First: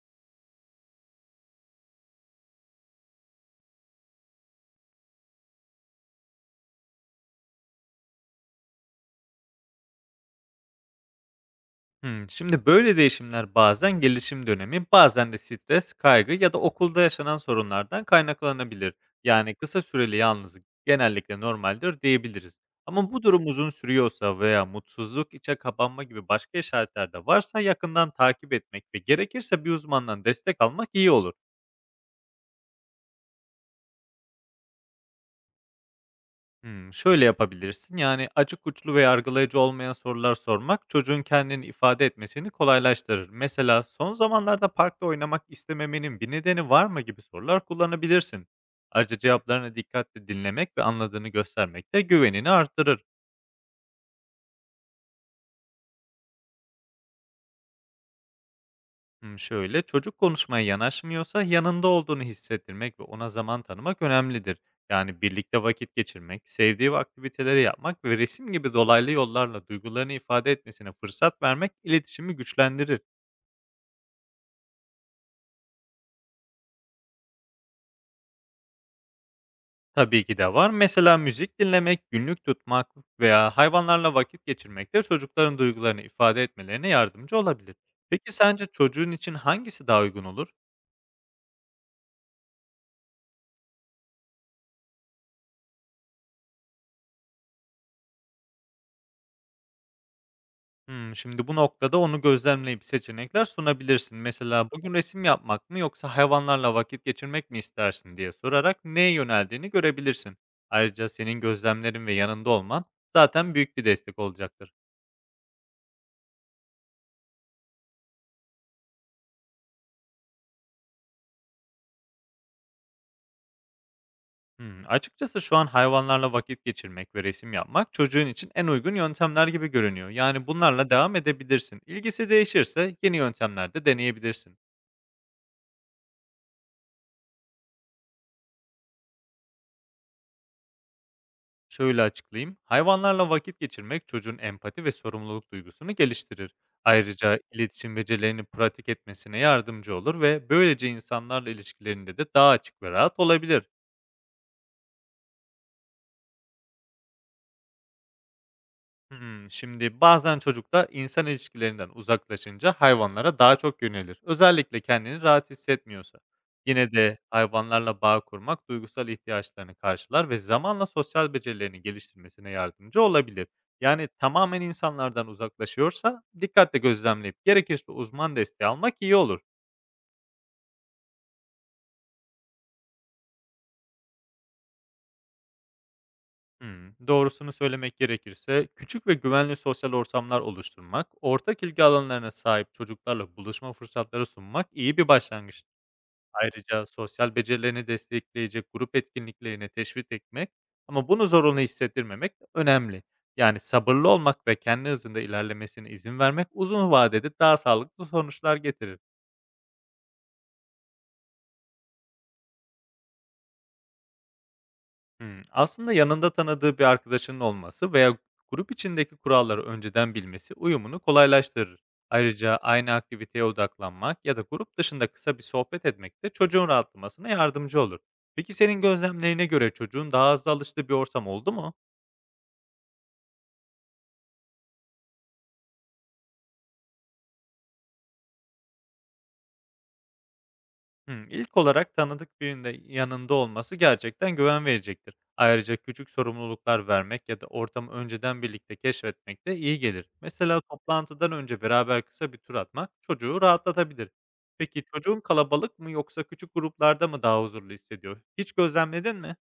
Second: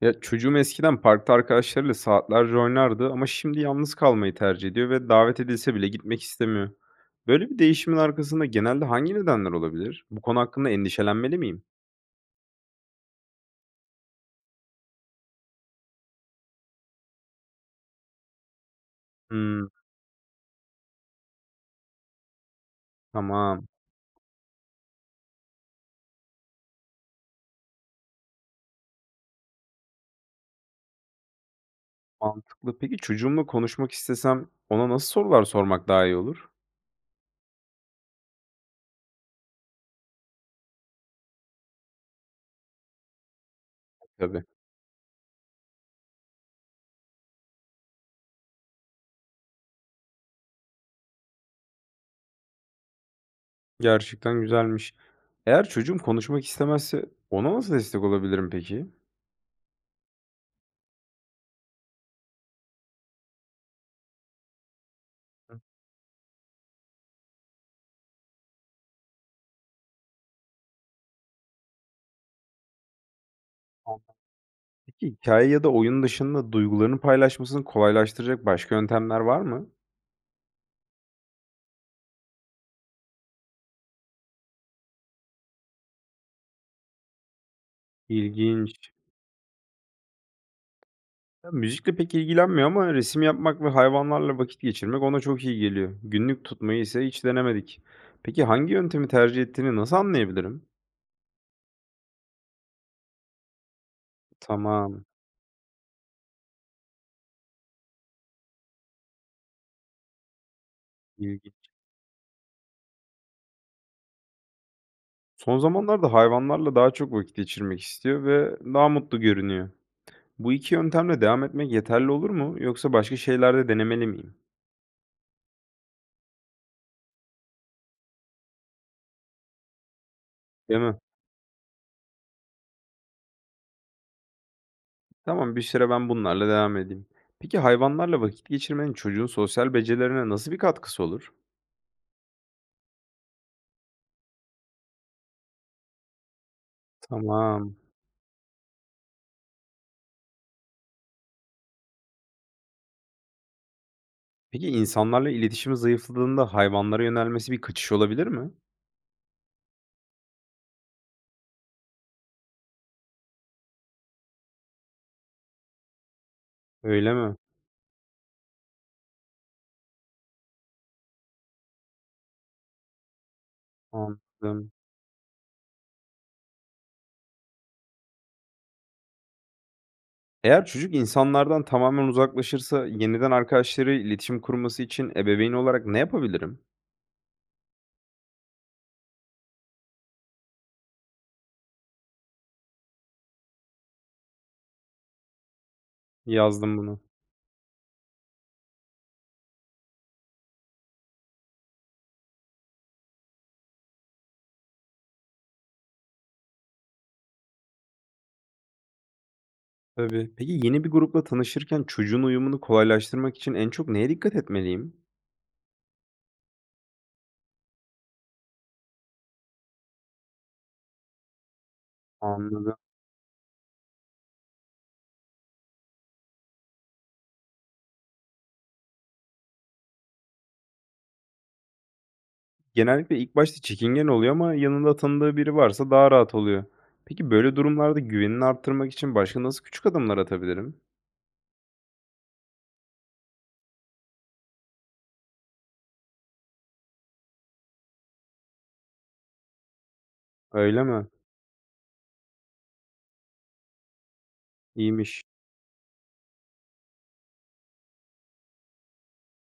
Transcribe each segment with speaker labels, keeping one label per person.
Speaker 1: Ya, çocuğum eskiden parkta arkadaşlarıyla saatlerce oynardı ama şimdi yalnız kalmayı tercih ediyor ve davet edilse bile gitmek istemiyor. Böyle bir değişimin arkasında genelde hangi nedenler olabilir? Bu konu hakkında endişelenmeli miyim?
Speaker 2: Şimdi böyle değişimler bazen gelişim dönemi, bazen de stres, kaygı ya da okulda yaşanan sorunlardan kaynaklanabilir. Yani
Speaker 1: Hımm,
Speaker 2: kısa süreli yalnızlık genellikle normaldir diyebiliriz. Ama bu durum
Speaker 1: tamam,
Speaker 2: uzun sürüyorsa veya mutsuzluk, içe kapanma gibi başka işaretler de varsa yakından takip etmek ve gerekirse bir uzmandan destek almak iyi olur.
Speaker 1: mantıklı. Peki çocuğumla konuşmak istesem ona nasıl sorular sormak daha iyi olur?
Speaker 2: Şöyle yapabilirsin, yani, açık uçlu ve yargılayıcı olmayan sorular sormak çocuğun kendini ifade etmesini kolaylaştırır. Mesela, "Son
Speaker 1: Tabii.
Speaker 2: zamanlarda parkta oynamak istememenin bir nedeni var mı?" gibi sorular kullanabilirsin. Ayrıca cevaplarını dikkatle dinlemek ve anladığını göstermek de güvenini artırır.
Speaker 1: Gerçekten güzelmiş. Eğer çocuğum konuşmak istemezse ona nasıl destek olabilirim peki?
Speaker 2: Şöyle, çocuk konuşmaya yanaşmıyorsa yanında olduğunu hissettirmek ve ona zaman tanımak önemlidir. Yani birlikte vakit geçirmek, sevdiği aktiviteleri yapmak ve resim gibi dolaylı yollarla duygularını ifade etmesine fırsat vermek iletişimi güçlendirir.
Speaker 1: Tamam. Peki hikaye ya da oyun dışında duygularını paylaşmasını kolaylaştıracak başka yöntemler var mı?
Speaker 2: Tabii ki de var. Mesela müzik dinlemek, günlük tutmak veya hayvanlarla vakit geçirmek de çocukların duygularını ifade etmelerine yardımcı olabilir. Peki sence
Speaker 1: İlginç.
Speaker 2: çocuğun için hangisi daha uygun olur?
Speaker 1: Ya, müzikle pek ilgilenmiyor ama resim yapmak ve hayvanlarla vakit geçirmek ona çok iyi geliyor. Günlük tutmayı ise hiç denemedik. Peki hangi yöntemi tercih ettiğini nasıl anlayabilirim?
Speaker 2: Şimdi bu noktada onu gözlemleyip seçenekler sunabilirsin. Mesela, "Bugün
Speaker 1: Tamam,
Speaker 2: resim yapmak mı yoksa hayvanlarla vakit geçirmek mi istersin?" diye sorarak neye yöneldiğini görebilirsin. Ayrıca senin
Speaker 1: ilginç.
Speaker 2: gözlemlerin ve yanında olman zaten büyük bir destek olacaktır.
Speaker 1: Son zamanlarda hayvanlarla daha çok vakit geçirmek istiyor ve daha mutlu görünüyor. Bu iki yöntemle devam etmek yeterli olur mu? Yoksa başka şeylerde denemeli miyim?
Speaker 2: Açıkçası şu an hayvanlarla vakit geçirmek ve resim yapmak çocuğun için en uygun yöntemler gibi görünüyor. Yani
Speaker 1: Değil
Speaker 2: bunlarla
Speaker 1: mi?
Speaker 2: devam edebilirsin. İlgisi değişirse yeni yöntemler de deneyebilirsin.
Speaker 1: Tamam, bir süre ben bunlarla devam edeyim. Peki hayvanlarla vakit geçirmenin çocuğun sosyal becerilerine nasıl bir katkısı olur?
Speaker 2: Şöyle açıklayayım. Hayvanlarla vakit geçirmek çocuğun empati ve sorumluluk duygusunu geliştirir. Ayrıca
Speaker 1: Tamam.
Speaker 2: iletişim becerilerini pratik etmesine yardımcı olur ve böylece insanlarla ilişkilerinde de daha açık ve rahat olabilir.
Speaker 1: Peki insanlarla iletişimi zayıfladığında hayvanlara yönelmesi bir kaçış olabilir mi?
Speaker 2: Şimdi bazen çocuklar insan ilişkilerinden uzaklaşınca hayvanlara daha çok yönelir. Özellikle kendini rahat hissetmiyorsa. Yine
Speaker 1: Öyle
Speaker 2: de
Speaker 1: mi?
Speaker 2: hayvanlarla bağ kurmak duygusal ihtiyaçlarını karşılar ve zamanla sosyal becerilerini geliştirmesine yardımcı olabilir. Yani tamamen
Speaker 1: Anladım.
Speaker 2: insanlardan uzaklaşıyorsa dikkatle gözlemleyip gerekirse uzman desteği almak iyi olur.
Speaker 1: Eğer çocuk insanlardan tamamen uzaklaşırsa yeniden arkadaşları iletişim kurması için ebeveyn olarak ne yapabilirim?
Speaker 2: Doğrusunu söylemek gerekirse küçük ve güvenli sosyal ortamlar oluşturmak, ortak ilgi alanlarına sahip çocuklarla buluşma fırsatları sunmak iyi bir başlangıç.
Speaker 1: Yazdım
Speaker 2: Ayrıca
Speaker 1: bunu.
Speaker 2: sosyal becerilerini destekleyecek grup etkinliklerine teşvik etmek ama bunu zorunlu hissettirmemek de önemli. Yani sabırlı olmak ve kendi hızında ilerlemesine izin vermek uzun vadede daha sağlıklı sonuçlar getirir.
Speaker 1: Tabii. Peki yeni bir grupla tanışırken çocuğun uyumunu kolaylaştırmak için en çok neye dikkat etmeliyim?
Speaker 2: Aslında yanında tanıdığı bir arkadaşının olması veya grup içindeki kuralları önceden bilmesi uyumunu kolaylaştırır. Ayrıca
Speaker 1: Anladım.
Speaker 2: aynı aktiviteye odaklanmak ya da grup dışında kısa bir sohbet etmek de çocuğun rahatlamasına yardımcı olur. Peki senin gözlemlerine göre çocuğun daha hızlı alıştığı bir ortam oldu mu?
Speaker 1: Genellikle ilk başta çekingen oluyor ama yanında tanıdığı biri varsa daha rahat oluyor. Peki böyle durumlarda güvenini arttırmak için başka nasıl küçük adımlar atabilirim?
Speaker 2: İlk olarak tanıdık birinin de yanında olması gerçekten güven verecektir. Ayrıca küçük sorumluluklar vermek ya da ortamı önceden birlikte keşfetmek de iyi gelir. Mesela
Speaker 1: Öyle mi?
Speaker 2: toplantıdan önce beraber kısa bir tur atmak çocuğu rahatlatabilir. Peki çocuğun
Speaker 1: İyiymiş.
Speaker 2: kalabalık mı yoksa küçük gruplarda mı daha huzurlu hissediyor? Hiç gözlemledin mi?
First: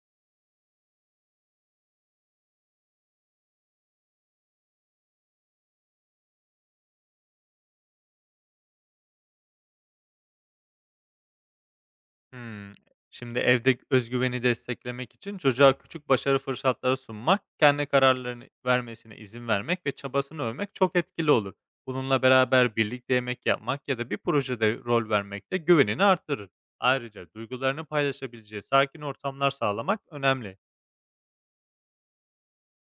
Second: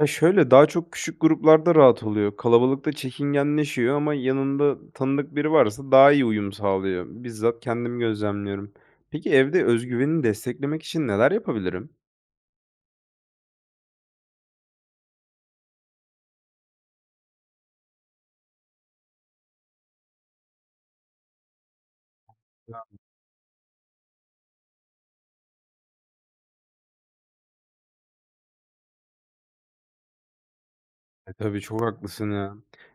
Speaker 1: Ya, şöyle, daha çok küçük gruplarda rahat oluyor. Kalabalıkta çekingenleşiyor ama yanında tanıdık biri varsa daha iyi uyum sağlıyor. Bizzat kendim gözlemliyorum. Peki evde özgüvenini desteklemek için neler yapabilirim?
Speaker 2: Hımm. Şimdi evde özgüveni desteklemek için çocuğa küçük başarı fırsatları sunmak, kendi kararlarını vermesine izin vermek ve çabasını övmek çok etkili olur. Bununla beraber birlikte yemek yapmak ya da bir projede rol vermek de güvenini artırır. Ayrıca duygularını paylaşabileceği sakin ortamlar sağlamak önemli.
Speaker 1: Tabii çok haklısın ya.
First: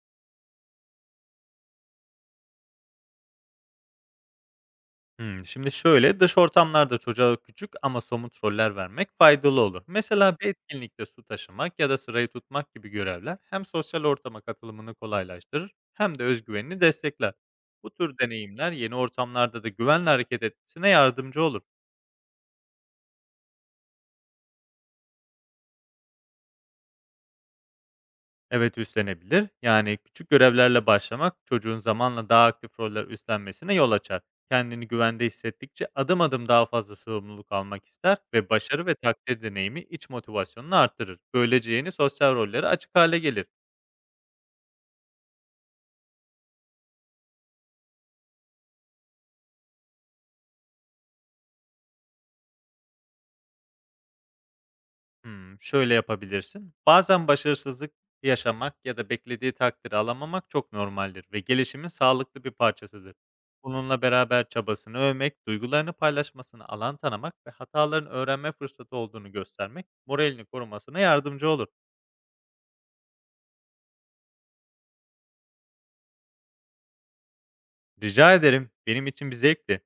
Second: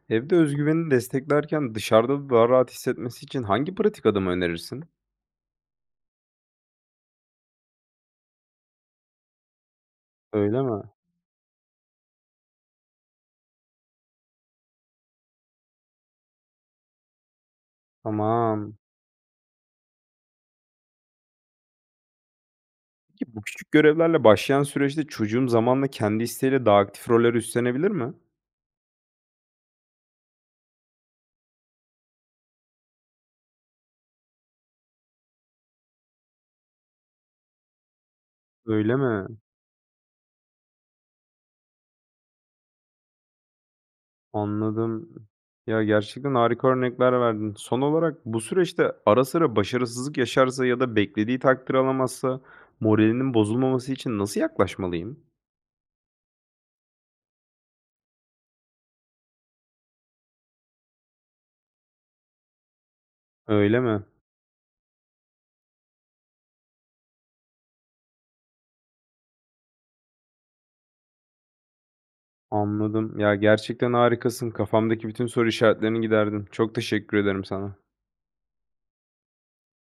Speaker 1: Evde özgüvenini desteklerken dışarıda da daha rahat hissetmesi için hangi pratik adımı önerirsin?
Speaker 2: Şimdi şöyle, dış ortamlarda çocuğa küçük ama somut roller vermek faydalı olur. Mesela bir
Speaker 1: Öyle mi?
Speaker 2: etkinlikte su taşımak ya da sırayı tutmak gibi görevler hem sosyal ortama katılımını kolaylaştırır hem de özgüvenini destekler. Bu tür deneyimler
Speaker 1: Tamam.
Speaker 2: yeni ortamlarda da güvenle hareket etmesine yardımcı olur.
Speaker 1: Peki bu küçük görevlerle başlayan süreçte çocuğum zamanla kendi isteğiyle daha aktif roller üstlenebilir mi?
Speaker 2: Evet, üstlenebilir. Yani küçük görevlerle başlamak çocuğun zamanla daha aktif roller üstlenmesine yol açar. Kendini güvende hissettikçe adım adım daha fazla sorumluluk almak ister ve başarı
Speaker 1: Öyle
Speaker 2: ve
Speaker 1: mi?
Speaker 2: takdir deneyimi iç motivasyonunu arttırır. Böylece yeni sosyal rollere açık hale gelir.
Speaker 1: Anladım. Ya, gerçekten harika örnekler verdin. Son olarak bu süreçte ara sıra başarısızlık yaşarsa ya da beklediği takdir alamazsa moralinin bozulmaması için nasıl yaklaşmalıyım?
Speaker 2: Şöyle yapabilirsin. Bazen başarısızlık yaşamak ya da beklediği takdiri alamamak çok normaldir ve gelişimin sağlıklı bir parçasıdır.
Speaker 1: Öyle
Speaker 2: Bununla
Speaker 1: mi?
Speaker 2: beraber çabasını övmek, duygularını paylaşmasını alan tanımak ve hataların öğrenme fırsatı olduğunu göstermek moralini korumasına yardımcı olur.
Speaker 1: Anladım. Ya, gerçekten harikasın. Kafamdaki bütün soru işaretlerini giderdin. Çok teşekkür ederim sana.
Speaker 2: Rica ederim, benim için bir zevkti.